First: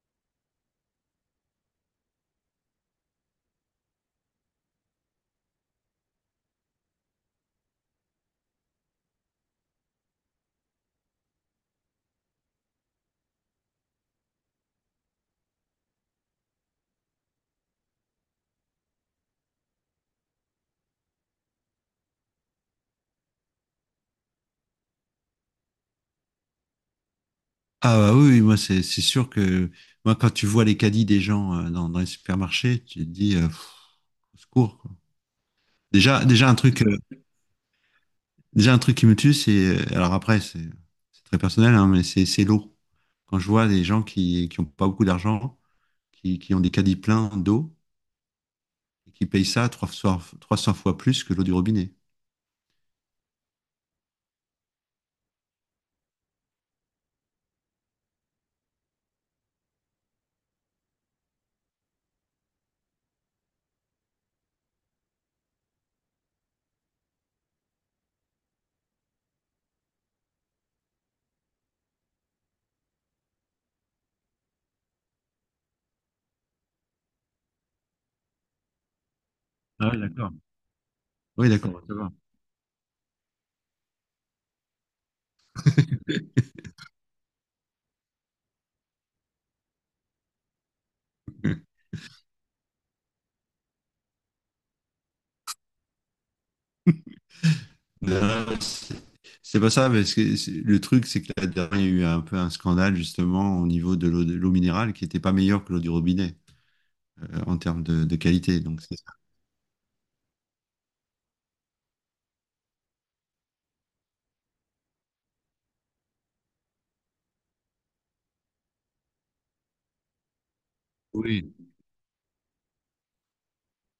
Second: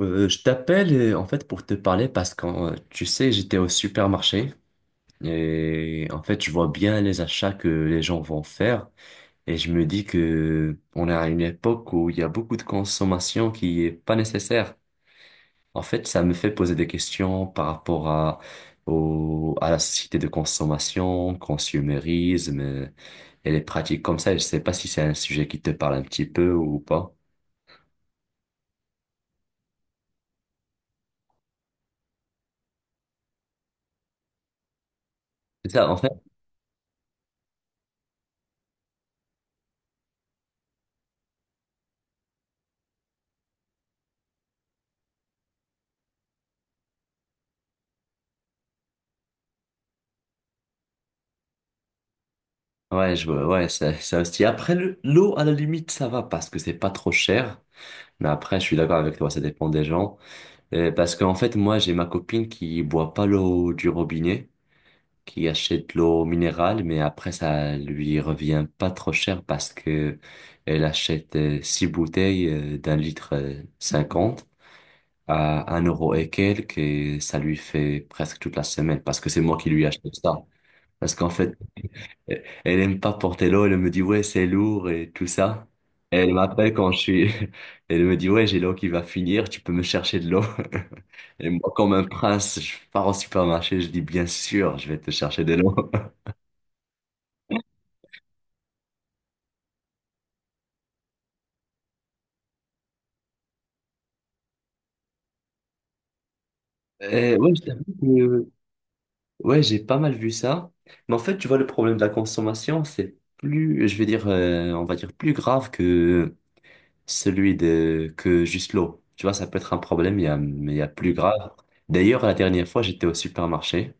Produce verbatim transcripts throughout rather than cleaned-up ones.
Euh, je t'appelle euh, en fait pour te parler parce que euh, tu sais, j'étais au supermarché et en fait, je vois bien les achats que les gens vont faire et je me dis que on est à une époque où il y a beaucoup de consommation qui est pas nécessaire. En fait, ça me fait poser des questions par rapport à au, à la société de consommation, consumérisme, euh, et les pratiques comme ça. Je sais pas si c'est un sujet qui te parle un petit peu ou pas. Ah, bah oui, oui, moi c'est c'est sûr que moi, quand tu vois les caddies des gens, euh, dans, dans les supermarchés, tu te dis, euh, pff, au secours, quoi. C'est ça, en. Déjà déjà un truc euh, déjà un truc qui me tue, c'est euh, alors après, c'est c'est très personnel, hein, mais c'est c'est l'eau. Quand je vois des gens qui qui ont pas beaucoup d'argent, qui qui ont des caddies pleins d'eau et qui payent ça trois fois trois cents fois plus que l'eau du robinet. Ouais, je vois, ouais, ça, ça aussi. Après, le- l'eau, à la limite, ça va parce que c'est pas trop cher. Mais après, je suis d'accord avec toi, ça dépend des gens. Euh, parce qu'en fait, moi, j'ai ma copine qui boit pas l'eau du robinet, qui achète l'eau minérale, mais après, ça lui revient pas trop cher parce que elle achète euh, six bouteilles euh, d'un litre euh, cinquante à un euro et quelques, et ça lui fait presque toute la semaine parce que c'est moi qui lui Ah oui, achète d'accord. ça. Parce qu'en Oui, fait, d'accord, ça va. elle elle aime pas porter l'eau, elle me dit ouais, c'est lourd et tout ça. Et elle m'appelle quand je suis, elle me dit ouais, j'ai l'eau qui va finir, tu peux me chercher de l'eau. Et moi, comme un prince, je pars au supermarché, je dis bien sûr, je vais te chercher de l'eau. Non, c'est c'est pas ça, parce que c'est- le truc, c'est que la dernière, il y a eu un peu un scandale, justement, au niveau de l'eau de l'eau minérale, qui n'était pas meilleure que l'eau du robinet, euh, Et ouais, en je termes t'avoue de, de que, qualité. Donc c'est ça. ouais, j'ai pas mal vu ça. Mais en fait, tu vois, le problème de la consommation, c'est plus, je vais dire, euh, on va dire plus grave que celui de, que juste l'eau. Tu vois, ça peut être un problème, il y a, mais il y a plus grave. D'ailleurs, la dernière fois, j'étais au supermarché.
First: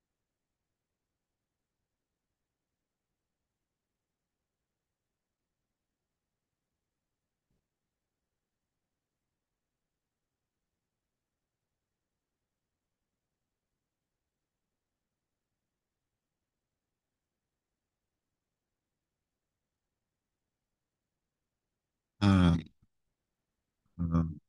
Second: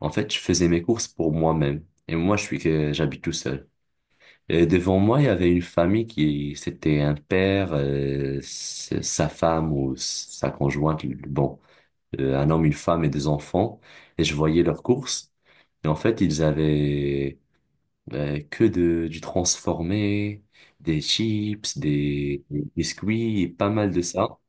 En fait, je faisais mes courses pour moi-même. Et moi, je suis que j'habite tout seul. Et devant moi, il y avait une famille qui, c'était un père, euh, s- sa femme ou sa conjointe, bon, euh, un homme, une femme et deux enfants. Et je voyais leurs courses. Et en fait, ils avaient euh, que de, du transformé, des chips, des, Ah, des biscuits, et pas mal de ça. ah,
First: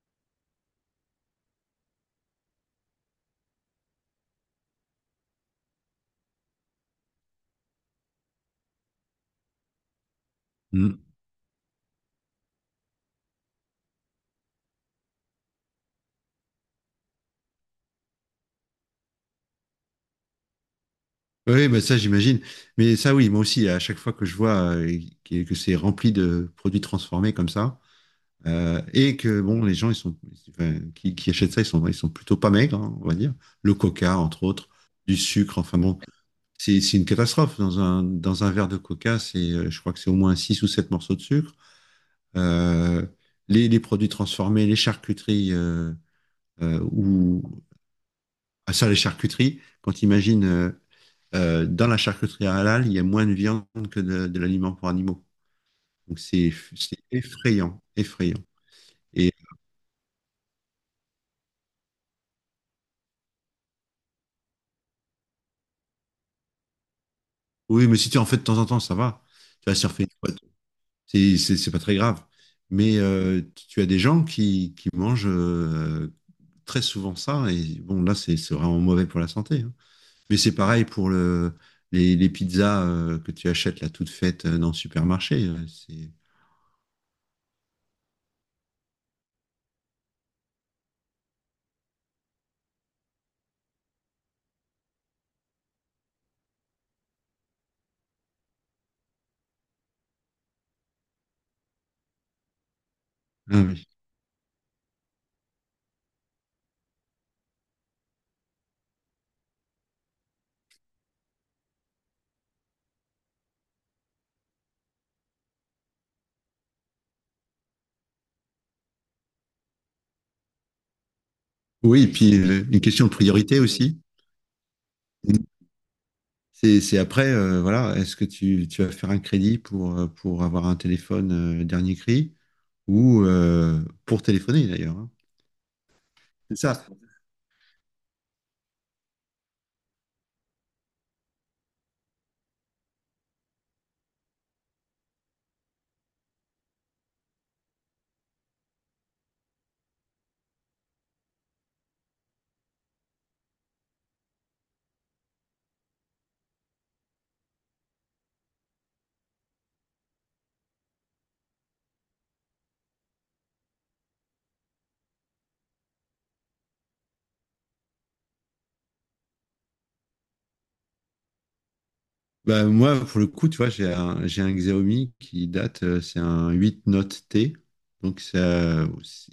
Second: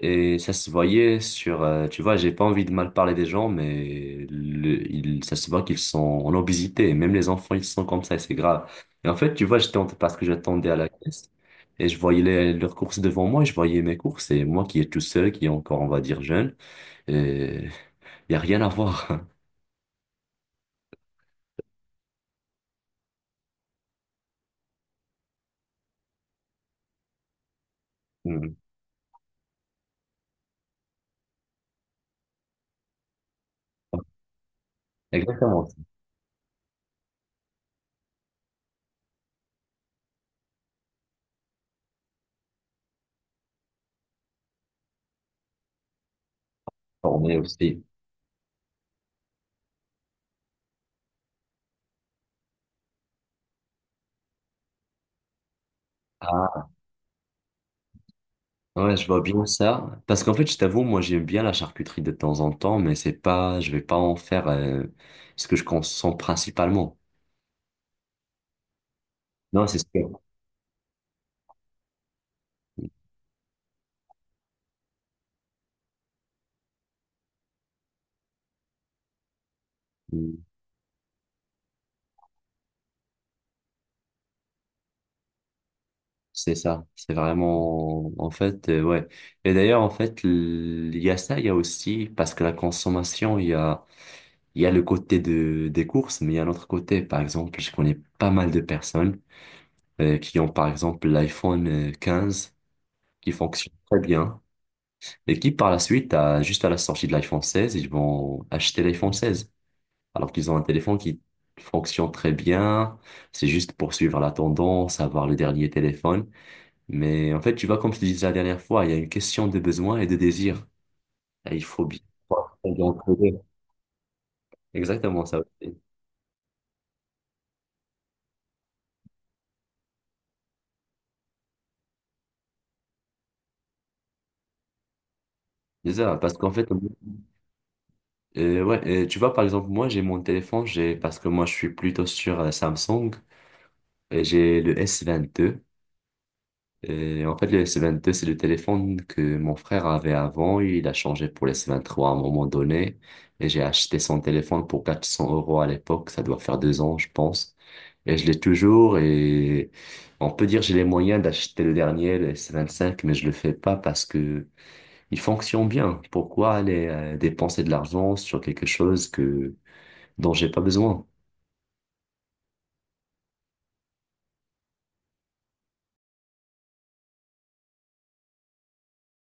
Et ça se voyait sur, euh, tu vois, j'ai pas envie de mal parler des gens, mais le, il, ça se voit qu'ils sont en obésité. Et même les enfants, ils sont comme ça et c'est grave. Et en fait, tu vois, j'étais en- parce que j'attendais à la hmm. caisse et je voyais les- leurs courses devant moi et je voyais mes courses. Et moi qui est tout seul, qui est encore, on va dire, jeune, et y a rien à voir. Oui, bah, ça j'imagine. Mais ça oui, moi aussi, à chaque fois que je vois, euh, que, que c'est rempli de produits transformés comme ça, Hmm. euh, et que, bon, les gens ils sont, enfin, qui, qui achètent ça, ils sont, ils sont plutôt pas maigres, hein, on va dire. Le coca, entre autres, du sucre, Exactement. C'est. enfin bon. C'est c'est une catastrophe. Dans un, dans un verre de coca, c'est, euh, je crois que c'est au moins six ou sept morceaux de sucre. Euh, les, les produits transformés, les charcuteries, euh, euh, Formé ou aussi. ah, ça, les charcuteries, quand imagine, euh, euh, dans la charcuterie halal, il y a moins de viande que de, de l'aliment pour animaux. Donc c'est c'est effrayant, effrayant. Ouais, je vois Et bien ça. Parce qu'en fait, je t'avoue, moi, j'aime bien la charcuterie de temps en temps, mais c'est pas, je vais pas en faire, euh, ce que je consomme principalement. oui, mais si tu en fais de temps en temps, ça va. Non, Tu vas c'est surfer une sûr. fois, c'est c'est- c'est pas très grave. Mais, euh, tu as des gens qui, qui mangent, euh, très souvent, ça. Et bon, là, c'est c'est vraiment mauvais pour la santé, hein. Mais c'est pareil pour le, les, les pizzas, euh, que tu achètes là toutes faites, euh, dans le supermarché. euh, c'est... C'est ça. C'est vraiment, en fait, euh, ouais. Et d'ailleurs, en fait, l- il y a ça, il y a aussi, parce que la consommation, il y a, il y a le côté de, des courses, mais il y a l'autre côté. Par exemple, je connais pas mal de personnes, euh, qui ont, par exemple, l'iPhone, euh, quinze qui Ah fonctionne oui. très bien. Et qui par la suite, à- juste à la sortie de l'iPhone seize, ils vont acheter l'iPhone seize. Alors qu'ils ont un téléphone qui fonctionne très bien, c'est juste pour suivre la tendance, avoir le dernier téléphone. Mais en fait, tu vois, comme je te disais la dernière fois, il y a une question de besoin et de désir. Et il faut bien Oui, et puis, pouvoir euh, une trouver entre question de les deux. priorité aussi. Exactement ça aussi. C'est c'est après, euh, voilà, est-ce que tu, tu vas faire un crédit pour, euh, pour avoir un téléphone, euh, dernier cri, ou, euh, pour téléphoner d'ailleurs, hein. C'est ça, parce qu'en C'est fait, ça. euh, ouais, euh, tu vois, par exemple, moi, j'ai mon téléphone, j'ai, parce que moi, je suis plutôt sur euh, Samsung, et j'ai le S vingt-deux. Et en fait, le S vingt-deux, c'est le téléphone que mon frère avait avant. Il a changé pour le S vingt-trois à un moment donné. Et j'ai acheté son téléphone pour quatre cents euros à l'époque. Ça doit faire deux ans, je pense. Et je l'ai toujours. Et on peut dire j'ai les moyens d'acheter le dernier, le S vingt-cinq, mais je le fais pas parce que il fonctionne bien. Pourquoi aller euh, dépenser de l'argent sur quelque chose que, dont j'ai pas besoin? Bah, moi, pour le coup, tu vois, j'ai un, j'ai un Xiaomi qui date, euh, c'est un huit Note T. Donc, ça,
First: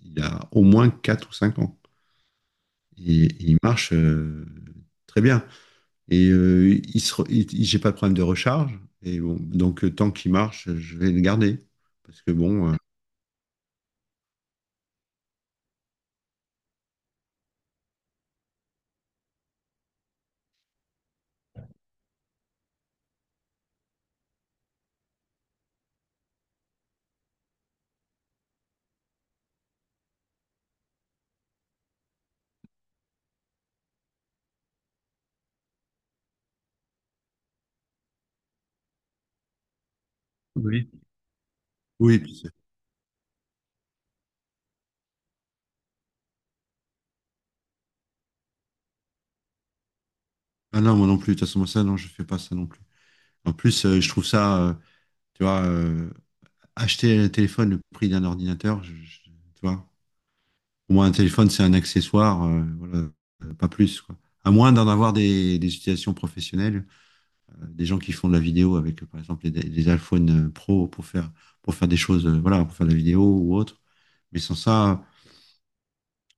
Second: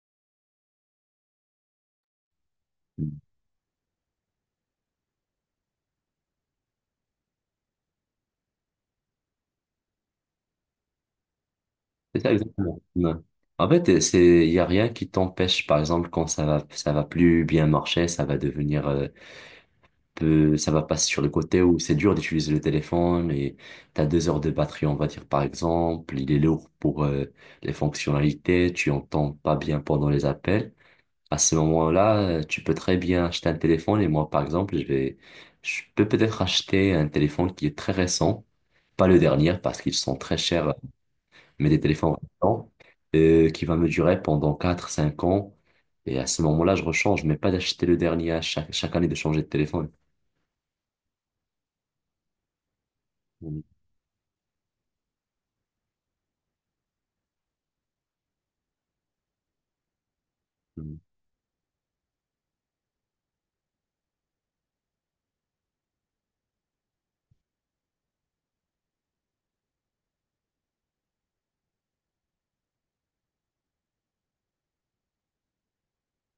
il a au moins quatre ou cinq ans. Et, et il marche, euh, très bien. Et, euh, il se re- il- il- j'ai pas de problème de recharge. Et bon, donc, euh, tant qu'il marche, je vais le garder. C'est Parce ça que, bon. euh, exactement. Ouais. En fait, euh, c'est il y a rien qui t'empêche par exemple quand ça va ça va plus bien marcher, ça va devenir, euh, peu ça va passer sur le côté où c'est dur d'utiliser le téléphone et t'as deux heures de batterie, on va dire par exemple, il est lourd pour euh, les fonctionnalités, tu entends pas bien pendant les appels. À ce moment-là, euh, tu peux très bien acheter un téléphone et moi par exemple, je vais je peux peut-être acheter un téléphone qui est très récent, pas le dernier parce qu'ils sont très chers, Oui. mais des téléphones Oui. puis c'est- récents, euh, qui va me durer pendant quatre cinq ans. Et à ce moment-là, je rechange, mais pas d'acheter le dernier à chaque, chaque année de changer de téléphone. Ah non, moi non plus. De toute façon, moi, ça, non, je fais pas ça non plus. En plus, euh, je trouve ça, euh, tu vois, euh, acheter un téléphone le prix d'un ordinateur, je- je- tu vois. Pour Mhm. moi, un téléphone, c'est un accessoire, euh, voilà, euh, pas plus, quoi. À moins d'en avoir des, des utilisations professionnelles, euh, des gens qui font de la vidéo avec, euh, par exemple, les, les iPhone, euh, Pro, pour faire, pour faire des choses, euh, voilà, pour faire de la vidéo ou autre. Mais sans ça,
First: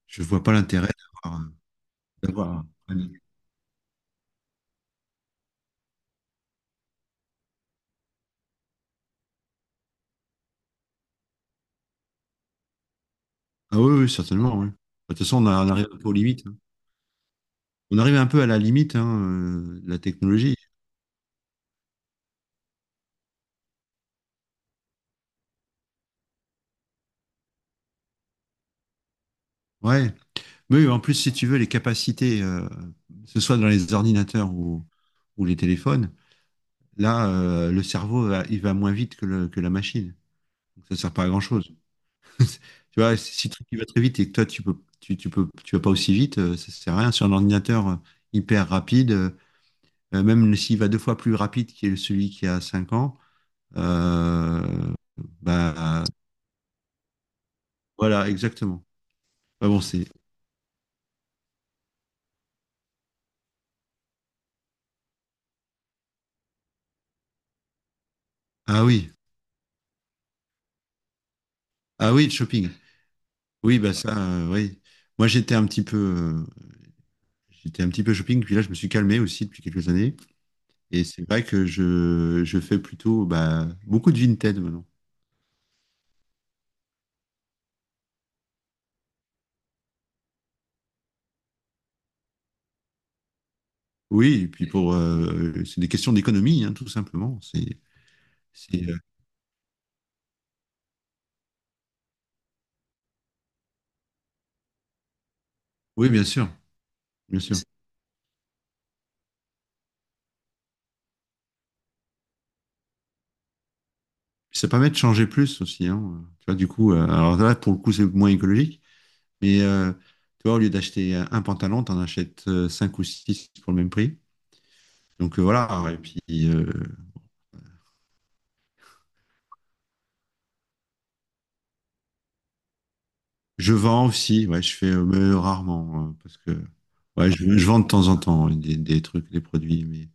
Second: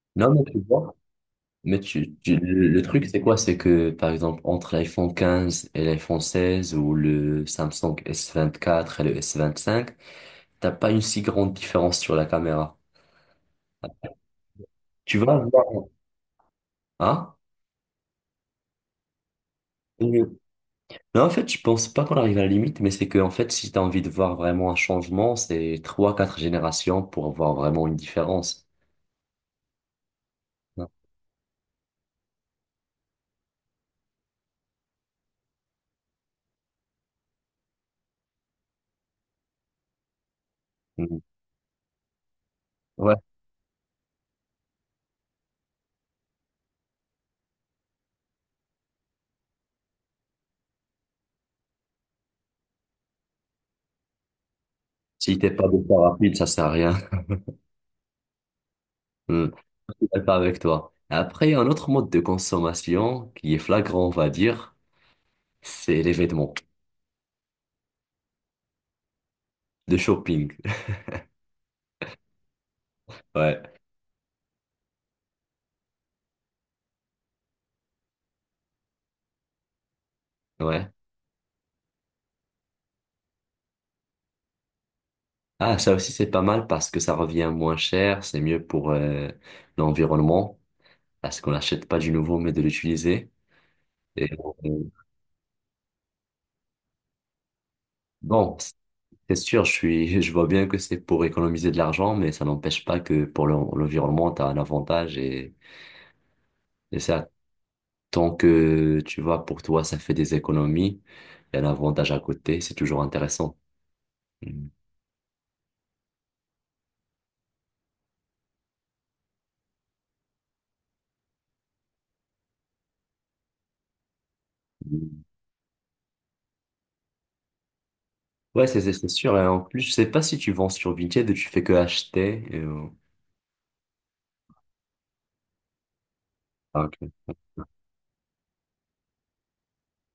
je Non, mais vois pas tu l'intérêt vois, d'avoir. euh, mais tu, tu- d'avoir le le truc, un- c'est quoi? C'est que, par exemple, entre l'iPhone quinze et l'iPhone seize ou le Samsung S vingt-quatre et le S vingt-cinq, t'as pas une si grande différence sur la caméra. Ah oui, oui, certainement, oui. De Tu toute vas façon, on, a- on voir, arrive un peu aux limites, hein. hein? On arrive un peu à la limite, hein, euh, de la technologie. Non, en fait, je pense pas qu'on arrive à la limite, mais c'est que, en fait, si t'as envie de voir vraiment un changement, c'est trois, quatre générations pour avoir vraiment une différence. Ouais. Mais oui, Non. en plus, si tu veux, les capacités, euh, que ce soit dans les ordinateurs, ou, ou les téléphones, là, euh, le cerveau, va- il va moins vite que, le- que la machine. Donc, ça ne sert Mm. pas à grand-chose. Tu Ouais. vois, si si le truc il va très vite et que toi, tu peux, tu, tu peux, tu vas pas aussi vite, euh, ça sert à rien. Sur un ordinateur, euh, hyper rapide, euh, euh, même s'il va deux fois plus rapide que celui qui a cinq ans, euh, Si t'es pas beaucoup bah, rapide, ça sert à rien. voilà, exactement. Mm. Ah bon, Je c'est. suis d'accord avec toi. Après, un autre mode de consommation qui est flagrant, on va dire, c'est les vêtements, Ah oui, de shopping. ah oui, le shopping. Ouais, Oui, bah ça, euh, oui. Moi, j'étais un petit peu, euh, j'étais un petit peu shopping, puis là, je me suis calmé aussi depuis quelques années. ouais. Et c'est vrai que je, je fais plutôt, bah, beaucoup de Vinted maintenant. Ah, ça aussi, c'est pas mal parce que ça revient moins cher, c'est mieux pour, euh, l'environnement, parce qu'on n'achète pas du nouveau, mais de l'utiliser. Et, Oui, et puis, euh, pour euh, c'est des questions d'économie, hein, tout simplement. C'est, bon. c'est, euh, C'est sûr, je suis, je vois bien que c'est pour économiser de l'argent, mais ça n'empêche pas que pour l'en- l'environnement, tu as un avantage et, oui, bien sûr, et ça, bien sûr. tant que tu vois, pour toi, ça fait des économies, il y a un avantage à côté, c'est toujours intéressant. Puis Mm. ça permet de changer plus aussi, hein. Tu vois, du coup, euh, alors là, pour le coup, c'est moins écologique. Mais, euh, tu vois, au lieu d'acheter un pantalon, tu en achètes, euh, cinq ou six pour le même prix. Donc, euh, voilà. Et puis, euh, Ouais, c'est c'est- c'est sûr. Et en plus, je sais pas si tu vends sur Vinted ou tu fais que acheter. Et, euh, je vends aussi. Ouais, je fais, euh, mais rarement, euh, parce que ah, ok. ouais, je, je vends de temps en temps, ouais, des, des trucs, des produits, mais,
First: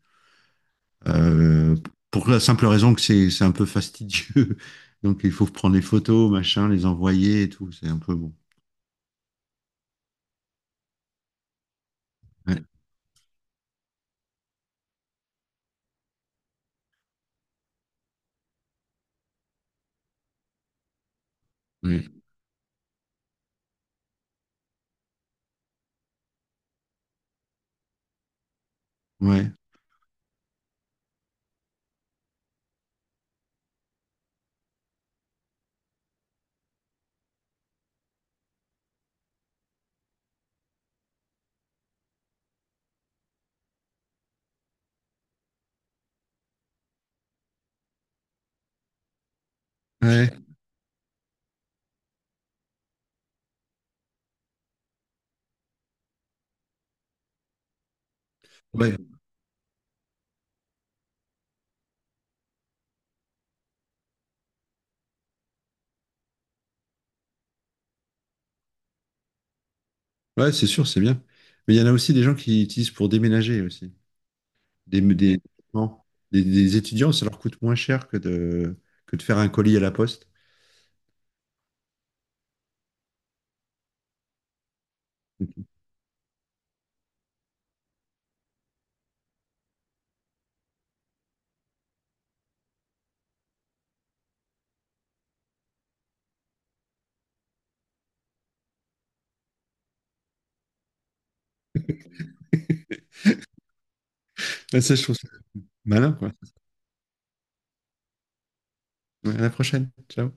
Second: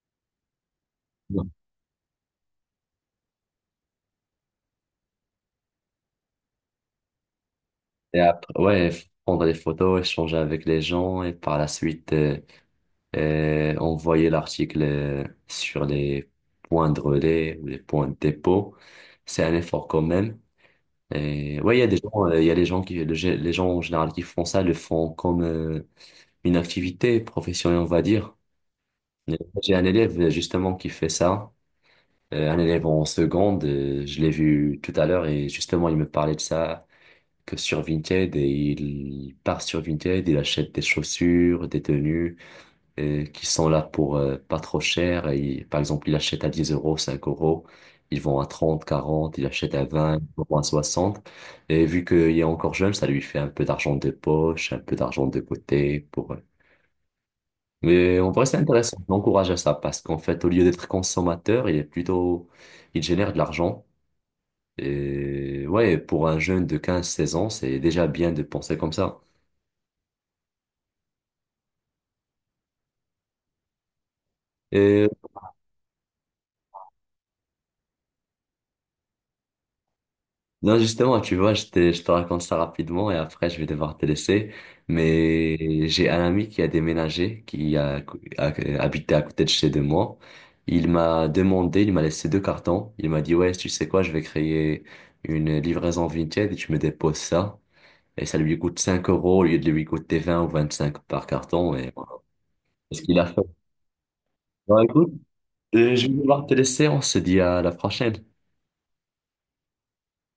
Non. euh, pour la simple raison que c'est c'est un peu fastidieux. Donc il faut prendre les photos, machin, les envoyer et tout. C'est un peu, Et bon. après, ouais, f- prendre des photos, échanger avec les gens et par la suite, euh, Ouais, et envoyer l'article, euh, sur les points de relais ou les points de dépôt. C'est un effort quand même. Et ouais, il y a des ouais, gens, euh, il y a des gens qui, le gé- les gens en général qui font ça, le font comme euh, une activité professionnelle, on va dire. Mais ouais, j'ai un élève, euh, justement qui fait ça. Euh, un élève en seconde, euh, je l'ai vu tout à l'heure et justement il me parlait de ça, que sur Vinted et il part sur Vinted, il achète des chaussures, des tenues, euh, qui sont là pour euh, pas trop cher. Et, ils- par exemple, ils achètent à dix euros, cinq euros. Ils vont à trente, quarante, ils achètent à vingt, ouais, à soixante. Et vu qu'il est encore jeune, ça lui fait un peu d'argent de poche, un peu d'argent de côté pour... euh. Mais en vrai, c'est intéressant. ouais. Je l'encourage à ça parce qu'en fait, au lieu d'être consommateur, il est plutôt. Il génère de l'argent. Et ouais, pour un jeune de 15-16 ans, c'est déjà bien de penser comme ça. Ouais, c'est sûr, c'est bien. Mais il y en a aussi, des gens qui utilisent pour déménager aussi. Des, Et. des, non, des, des étudiants, ça leur coûte moins cher que de, que de faire un colis à la poste. Non, justement, tu vois, je te, je te raconte ça rapidement et après, je vais devoir te laisser. Mais j'ai un ami qui a déménagé, qui a, a- habité à côté de chez de moi. Il m'a demandé, il m'a laissé deux cartons. Il m'a dit, ouais, tu sais quoi, je vais créer une livraison Vinted et tu me déposes ça. Et ça lui coûte cinq euros au lieu de lui coûter vingt ou cinq par carton. Et voilà. C'est ce qu'il a fait. Bon, Ouais, ça, je écoute, trouve ça euh, je malin, vais quoi. devoir te laisser. On se dit à la prochaine. Ouais, à la prochaine. Ciao.